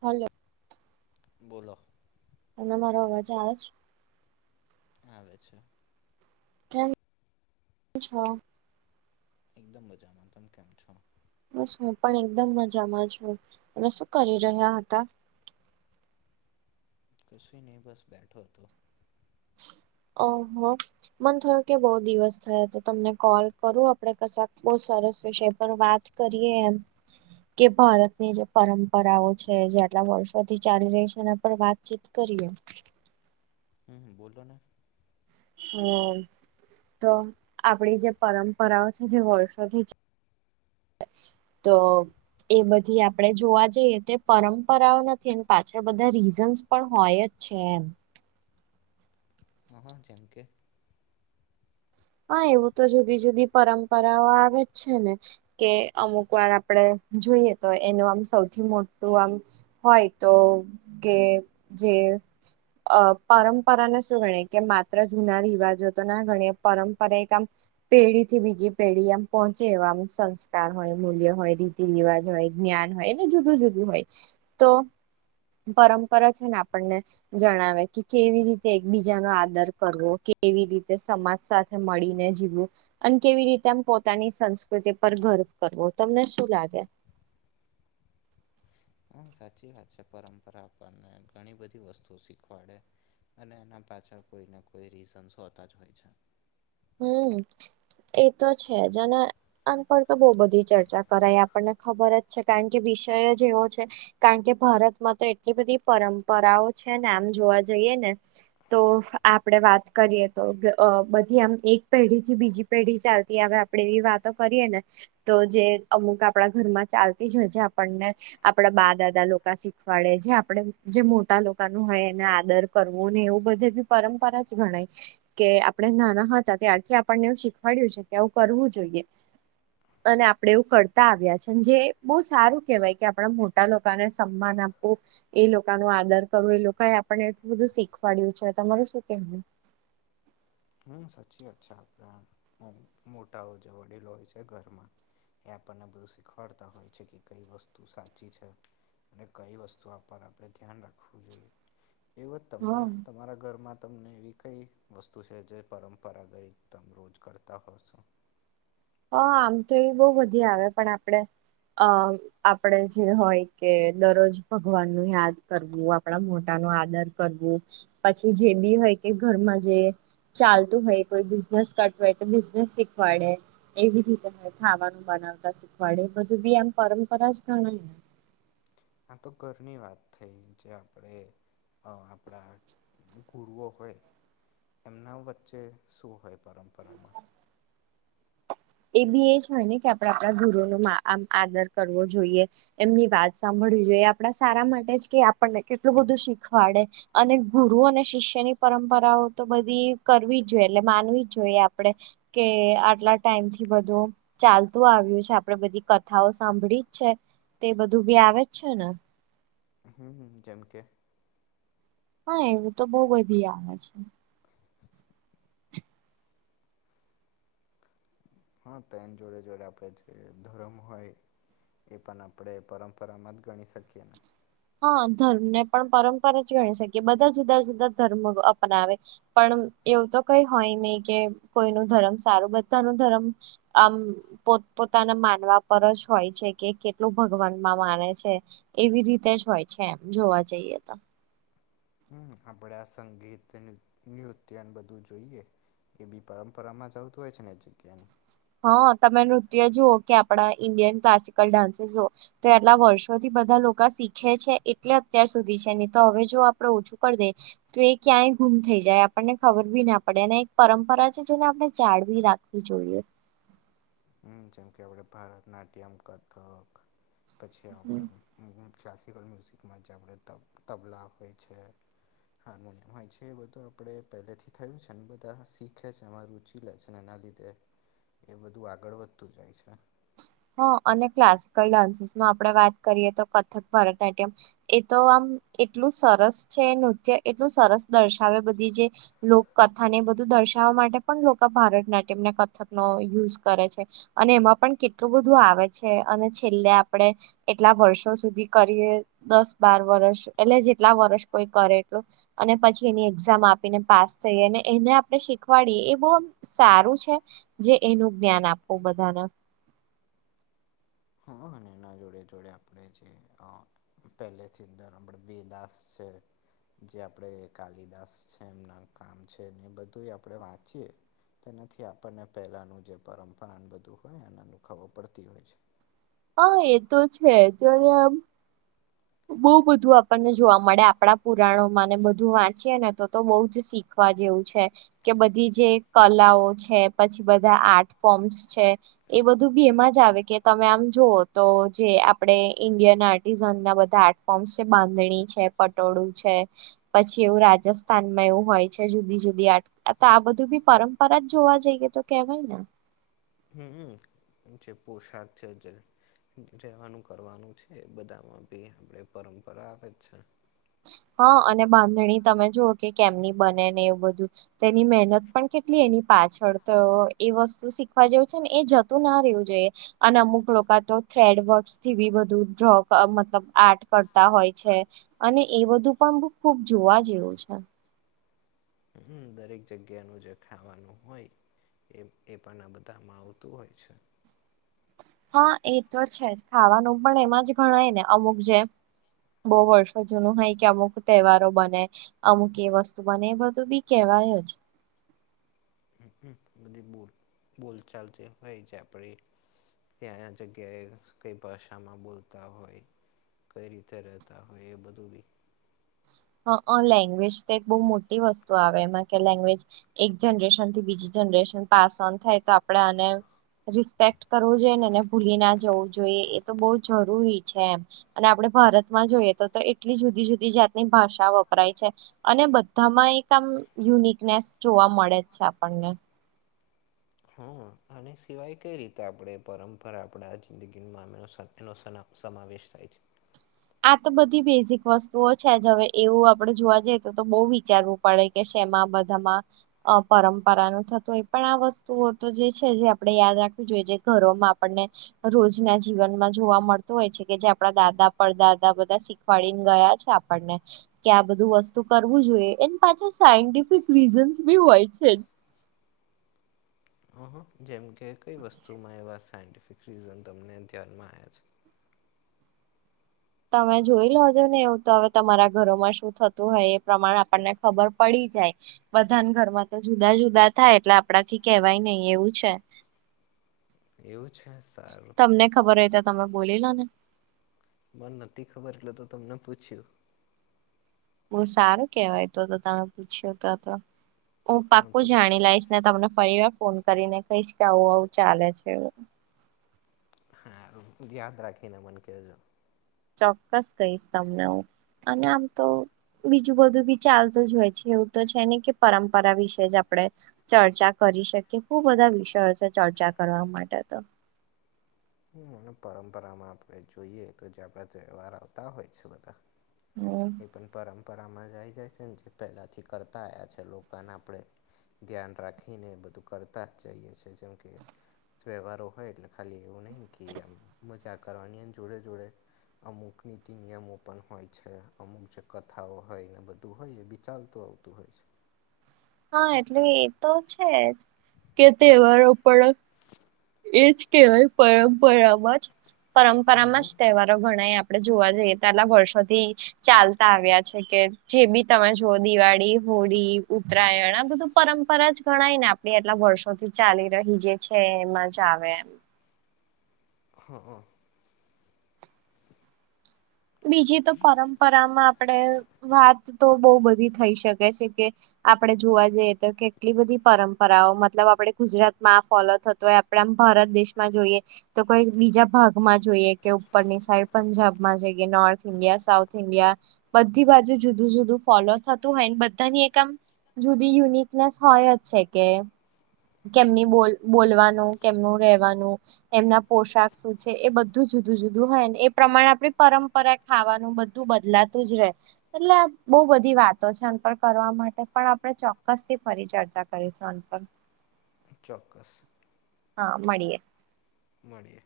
Hello બોલો તને મારો અવાજ આવે છે? આવે છે. કેમ છો? એકદમ મજામાં તમે કેમ છો? બસ હું પણ એકદમ મજામાં છું અને શું કરી રહ્યા હતા? કસુનય બસ બેઠો હતો. ઓહો મન થયું કે બહુ દિવસ થયા છે તમને કોલ કરું આપડે કશાક બો સરસ વિષય પર વાત. કરીએ એમ. કે ભારતની જે પરંપરાઓ છે જે આટલા વર્ષોથી ચાલી રહી છે એના પર વાતચીત. કરીએ હમ હમ બોલો ને હમ તો આપડી જે પરંપરાઓ છે જે વર્ષોથી તો એ બધી આપડે જોવા જઈએ તે પરંપરાઓ નથી અએની પાછળ બધા રીઝન્સ પણ હોય જ છે એમ. હા હા જેમ કે, હા એવું તો જુદી જુદી પરંપરાઓ આવેજ છે ને, કે અમુક વાર આપડે જોયે તો એનું સૌથી મોટું આમ હોય તો કે જે અ પરંપરાને શું ગણીએ કે માત્ર જૂના રિવાજો તો ના ગણીએ પરંમપરા એક આમ પેઢીથી બીજી પેઢી એમ પહોંચે એવા અમુક સંસ્કાર હોય મૂલ્ય હોય. રીતિ રિવાજ હોય જ્ઞાન હોય એ જુદું જુદું હોય તો પરંપરા છે ને આપણને જણાવે કે કેવી રીતે એકબીજાનો આદર કરવો કેવી રીતે સમાજ સાથે મળીને જીવવું. અને કેવી રીતે આમ પોતાની સંસ્કૃતિ પર ગર્વ કરવો તમને શું લાગે? હા સાચી વાત છે. પરંપરા આપણને ઘણી બધી વસ્તુ શીખવાડે. અને એના પાછળ કોઈને કોઈ રીઝન્સ હોતા જ હોય છે. હમ એ તો છે જ અને આન પર તો બોવ બધી ચર્ચા કરાય આપને ખબર જ છે કારણ કે વિષય જ એવો છે કારણ કે ભારતમાં તો એટલી બધી પરંપરાઓ છે ને આમ જોવા જઈએ ને તો આપડે વાત કરીએ તો બધી એમ એક પેઢીથી બીજી પેઢી ચાલતી આવે આપડે એવી વાતો કરીએ ને તો જે અમુક આપડા ઘરમાં ચાલતી જ હોય છે આપણને આપડા બા દાદા લોકા શીખ શીખવાડે છે આપડે જે મોટા લોકાનું હોય એને આદર કરવો ને એવું બધું બી પરંપરા જ ગણાય. કે આપડે નાના હતા ત્યારથી આપણને એવું શીખવાડ્યું છે કે આવું કરવું જોઈએ. [inaudible] અને આપડે એવું કરતા આવ્યા છે અન જે બહુ સારું કેહેવાય કે આપણા મોટા લોકાને સન્માન આપવું એ લોકા નો આદર કરવું એ લોકાએ આપણને એટલું બધું શીખવાડ્યું છે. તમારું શું કેહેવું? હા સાચી વાત છે આપડે આ. એમ મોટાઓ જે વડીલો હોય છે ઘરમાં એ આપણને બધું શીખવાડતા હોય છે કે કઈ વસ્તુ સાચી છે. અને કઈ વસ્તુ આ પણ આપડે ધ્યાન રાખવું જોઈએ. એવુંજ હા તમને તમારા ઘરમાં તમને એવી કઈ વસ્તુ છે જે પરંપરા ગઈ તમે રોજ કરતા હશો. હ આમ તો એવી બોવ વધી આવે પણ આપડે અ આપડે જે હોય કે દરરોજ ભગવાનને યાદ કરવું, આપણા મોટા નો આદર કરવું પછી જે બી હોય કે ઘરમાં જે ચાલતું હોય કોઈ બિઝનેસ કરતું હોય તો બિઝનેસ શીખવાડે. એવી રીતે હવે ખાવાનું બનાવતા શીખવાડે એ બધું બી એમ પરંપરા જ ગણાય ને. આ તો ઘરની વાત થઈ જે આપડે આપડા ગુરુઓ હોય એમના વચ્ચે શું હોય પરંપરામાં? એ બી એ જ હોય ને કે આપડે આપડા ગુરુનો આમ આદર કરવો જોઈએ. એમની વાત સાંભળવી જોઈએ. આપણા સારા માટે જ કે આપણને કેટલું બધું શીખવાડે. અને ગુરુ અને શિષ્યની પરંપરાઓ તો બધી કરવી જ જોઈએ એટલે માનવી જ જોઈએ આપડે કે આટલા ટાઈમથી બધું ચાલતું આવ્યું છે. આપડે બધી કથાઓ સાંભળી જ છે. તે બધું બી આવે જ છે ને હમ. જેમ કે હા એવું તો બોવ બધી આવે છે. હા તો એની જોડે જોડે આપણે જે ધરમ હોય. એ પણ આપડે પરંપરામાં જ ગણી શકીએ ને હ, ધર્મને પણ પરંપરા જ હોય જ છે બધા જુદા-જુદા ધર્મ અપનાવે. પણ એવું તો કઈ હોય નહી કે, કોઈનો ધર્મ સારું બધાનો ધર્મ... આમ, પોત-પોતાના માનવા પર જ હોય છે કે, કેટલું ભગવાનમાં માને છે. એવી રીતે જ હોય છે એમ, જોવા જઈએ તો. હમ, આપડે આ સંગીતને-નૃત્યને બધું જોઈએ. એબી પરંપરામાં જ આવતું હોય છે ને, એ જગ્યાની. હ, તમે નૃત્ય જુઓ કે આપડા ઇન્ડિયન ક્લાસિકલ ડાન્સીસઓ. તે એટલા વર્ષોથી બધા લોકા શીખે છે, એટલે અત્યાર સુધી છે. ની તો હવે જો આપડે ઓછું કરી દેશ. તો એ ક્યાંય ગુમ થઈ જાય. આપણને ખબર બી ના પડે અને એક પરંપરા છે જેને આપડે જાડવી રાખ જોઈએ. હમ જેમકે આપણે ભારતનાટ્યમ, કથક પછી આપણે ક્લાસિકલ મ્યુઝિકમાં [unintelligible] તબ તબલા હોય છે. હાને એમાય છે એ બધું આપડે પહેલેથી થયું છે અને બધા શીખે છે. અમારું [unintelligible] લે છે ને એના લીધે એ બધું આગળ વધતું જાય છે. હ અને ક્લાસિકલ ડાન્સીસમાં આપણે વાત કરીએ તો કથક ભરતનાટ્યમ... એ તો આમ એટલું સરસ છે. નૃત્ય એટલું સરસ દર્શાવે બધી જે લોક કથાને બધું દર્શાવવા માટે પણ લોકો ભારત નાટ્યમને કથકનો યુઝ કરે છે. અને એમાં પણ કેટલું બધું આવે છે અને છેલ્લે આપડે... એટલા વર્ષો સુધી કરીએ દસ બાર વર્ષ એટલે જેટલા વર્ષ પછી કોઈ કરેલું. અને પછી એની એક્ઝામ આપીને પાસ થઈ અને એને આપણે શીખવાડીએ એ બહુ સારું છે. જે એનું જ્ઞાન આપવું બધાને હા અને એના જોડે-જોડે આપણે છે હા. પહેલેથી જ [unintelligible] છે જે કાલિદાસ છે એમના કામ છે ને એ બધું આપણે વાંચીએ. તેનાથી આપણને પહેલાંનું જે પરંપરાન બધું હોય અને એનું ખબર પડતી હોય છે. હા એ તો છે જ્યારે આમ, બહુ બધું આપણને જોવા મળે આપણા પુરાણોમાં ને બધું વાંચીએ ને તો તો બઉ જ શીખ ખવા જેવું છે. કે બધી જે કલાઓ છે પછી બધા આર્ટ ફોર્મ્સ છે. એ બધું બી એમાં જ આવે કે તમે આમ જુઓ તો જે આપણે ઇન્ડિયન આર્ટિઝન ના બધ [unintelligible] છે, બાંધણી છે, પટોળું છે. પછી એવું રાજસ્થાનમાં એવું હોય છે જુદી જુદી આ તો આ બધું બી પરંપરા જ જોવા જઈએ તો કેવાય ને [unintelligible] [unintelligible] રેવાનું કરવાનું છે એ બધામાં બી આપડે પરંપરા આવે જ છે. હા, અને બાંધણી તમે જુઓ કે કેમની બને ને એવું બધું. તો એની મહેનત પણ કેટલી એની પાછળ તો એ વસ્તુ શીખવા જેવું છે ને એ જતું ના રહેવું જોઈએ. અને અમુક લોકો તો થ્રેડ વર્કસથી બી બધું ડ્રો અ મતલબ આર્ટ કરતા હોય છે. અને એ બધું પણ ખુબ જોવા જેવું છે. દરેક જગ્યાનું જે ખાવાનું હોય... એ પણ આ બધામાં આવતું હોય છે. હા એ તો છે જ ખાવાનું પણ એમાં જે ગણાય ને અમુક જેમ, બહુ વર્ષો જૂનું હોય કે અમુક તહેવારો બને. અમુક એ વસ્તુ બને એ બધું બી કેવાય જ હ, હ બધી બોલ, બોલ ચાલ જે હોય, જે આપરી. ત્યાં આ જગ્યાએ કંઈ ભાષામાં બોલતા હોય. કઈ રીતે રહેતા હોય, એ બધું બી. હ, અ લેંગ્વેજ તો એક બહુ મોટી વસ્ત આવે, એમાં કે લેંગ્વેજ એક જનરેશન થી બીજી જનરેશન. પાસ ઓન થાય તો આપડા અને [unintelligible] એક્ટ કરવો જોઈએ ને, ભૂલી ના જવું જોઈએ, એ તો બહુ જરૂરી છે એમ. અને આપણે ભારતમાં જોઈએ તો, તો એટલી જુદી-જુદી જાતની ભાષા વપરાય છે. અને બધામાં એક આમ યુનિકનેસ જોવા મળે જ છે આપણને. હા, અને સિવાય કઈ રીતે આપણે પરંપરા આપડા જિંદગીમાં એનો સમાવેશ થાય છે. આ તો બધી બેઝિક વસ્તુઓ છે, જ હવે એવું આપડે જોવા જઈએ તો, તો બહુ વિચારવું. પડે કે છેમાં બધામાં. અ પરંપરા ન થતું, એ પણ આ વસ્તુઓ તો જે છે, જે આપણે યાદ રાખવું જોઈએ, જે ઘરોમાં આપણને રોજના જીવનમાં જોવા મળતું હોય કે, જે આપડા દાદા પર દાદા બધા શીખવાડીને ગયા છે આપણને. કે આ બધું વસ્તુ કરવું જોઈએ, એ ન પાછા સાયન્ટિફિક રીઝન્સ બી હોય છે જ. હા, જેમકે કઈ વસ્તુમાં એવા સાયન્ટિફિક રીઝન તમને ધ્યાનમાં આવ્યા છે. તમે જોઈ લોજો ને એવું તો હવે, તમારા ઘરોમાં શું થતું હોય એ પ્રમાણે આપણને ખબર પડી જાય. બધાને ઘરમાં તો જુદા-જુદા થાય, એટલે આપણા થી કેવાય નહિ એવું છે. એવું છે? સારું તમને ખબર હોય તો, તમે બોલી લો ને? મેમ નથી ખબર, એટલે તો તમને પૂછ્યું. બો સારું કેવાય તો, તો તમે પૂછ્યું તો, તો હું હા તો પાક્કું જાણી લાઇશ. ને તમને ફરી વાર ફોન કરીને કહીશ કે, આવું આવું ચાલે છે એ. હા, હારુ યાદ રાખીને, મન કે જે. ચોક્કસ કહીશ તમને, હું અને આમ તો બીજું બધું બી ચાલતું જ હોય છે, એવું તો છે ને કે, પરંપરા વિશે જ આપડે ચર્ચા કરી શકી, હું બધા વિષયો છે, ચર્ચા કરવા માટે તો. હમ, પરંપરામાં આપણે જોઈએ તો, જે આપણા તહેવાર આવતા હોય છે બધા. [unintelligible] એ પણ પરંપરામાં જ આવી જાય છે, ને જે પહેલાંથી કરતા આયા છે, લોકોને આપણે ધ્યાન રાખીને બધું કરતા જઇએ છે, જેમ કે તહેવારો હોય એટલે ખાલી એવું નહીં કે આમ મઝા કરવાની, એન જોડે-જોડે અમુક નીતિ નિયમો પણ હોય છે, અમુક જે કથાઓ હોય ને, બધું હોય એ બી. ચાલતું આવતું હોય. હા, એટલે એ તો છે જ કે, તહેવારો પણ એજ કહેવાય પરંપરામાં જ, પરંપરામાં જ તહેવારો ગણાય આ. આપડે જોવા જઈએ, આટલા વર્ષોથી ચાલતા આવ્યા છે કે, જે બી તમે જો દિવાળી, હોળી, ઉત્તરાયણ આ બધું પરંપરા જ ગણાય ને? આપણે એટલા વર્ષોથી ચાલી રહી જે છે, એમાં જ આવે એમ. હ હ. બીજી તો પરંપરામાં આપણેે વાત બો બધી થઈ શકે છે કે. આપડે જોવા જઈએ તો, કેટલી બધી પરંપરાઓ, મતલબ આપડે ગુજરાતમાં આ ફોલો થતો હોય. આમ ભારત દેશમાં જોઇએ. તો કોઈ બીજા ભાગમાં જોઈએ કે ઉપરની સાઈડ પંજાબમાં જઇ કે નોર્થ ઈન્ડિયા, સાઉથ ઇડિયા બધી બાજુ જુદું જુદું ફોલો થતું હોયન, બધાની એક આમ જુદી યુનિકનેસ હોય જ છે કે કેમની બોલ બોલવાનું, કેમનું રહેવાનું એમના પોશાક શું છે, એ બધું જુદું જુદું હોય ને એ પ્રમાણે આપડે પરંપરા ખાવાનું બધું બદલાતું જ રહે છે. એટલે બો બધી વાતો છે આન પર કરવા માટે, પણ આપણે ચોક્કસથી ફરી ચર્ચા કરીશું આન પર. ચોક્કસ. હા, મળીએે. મળીએ.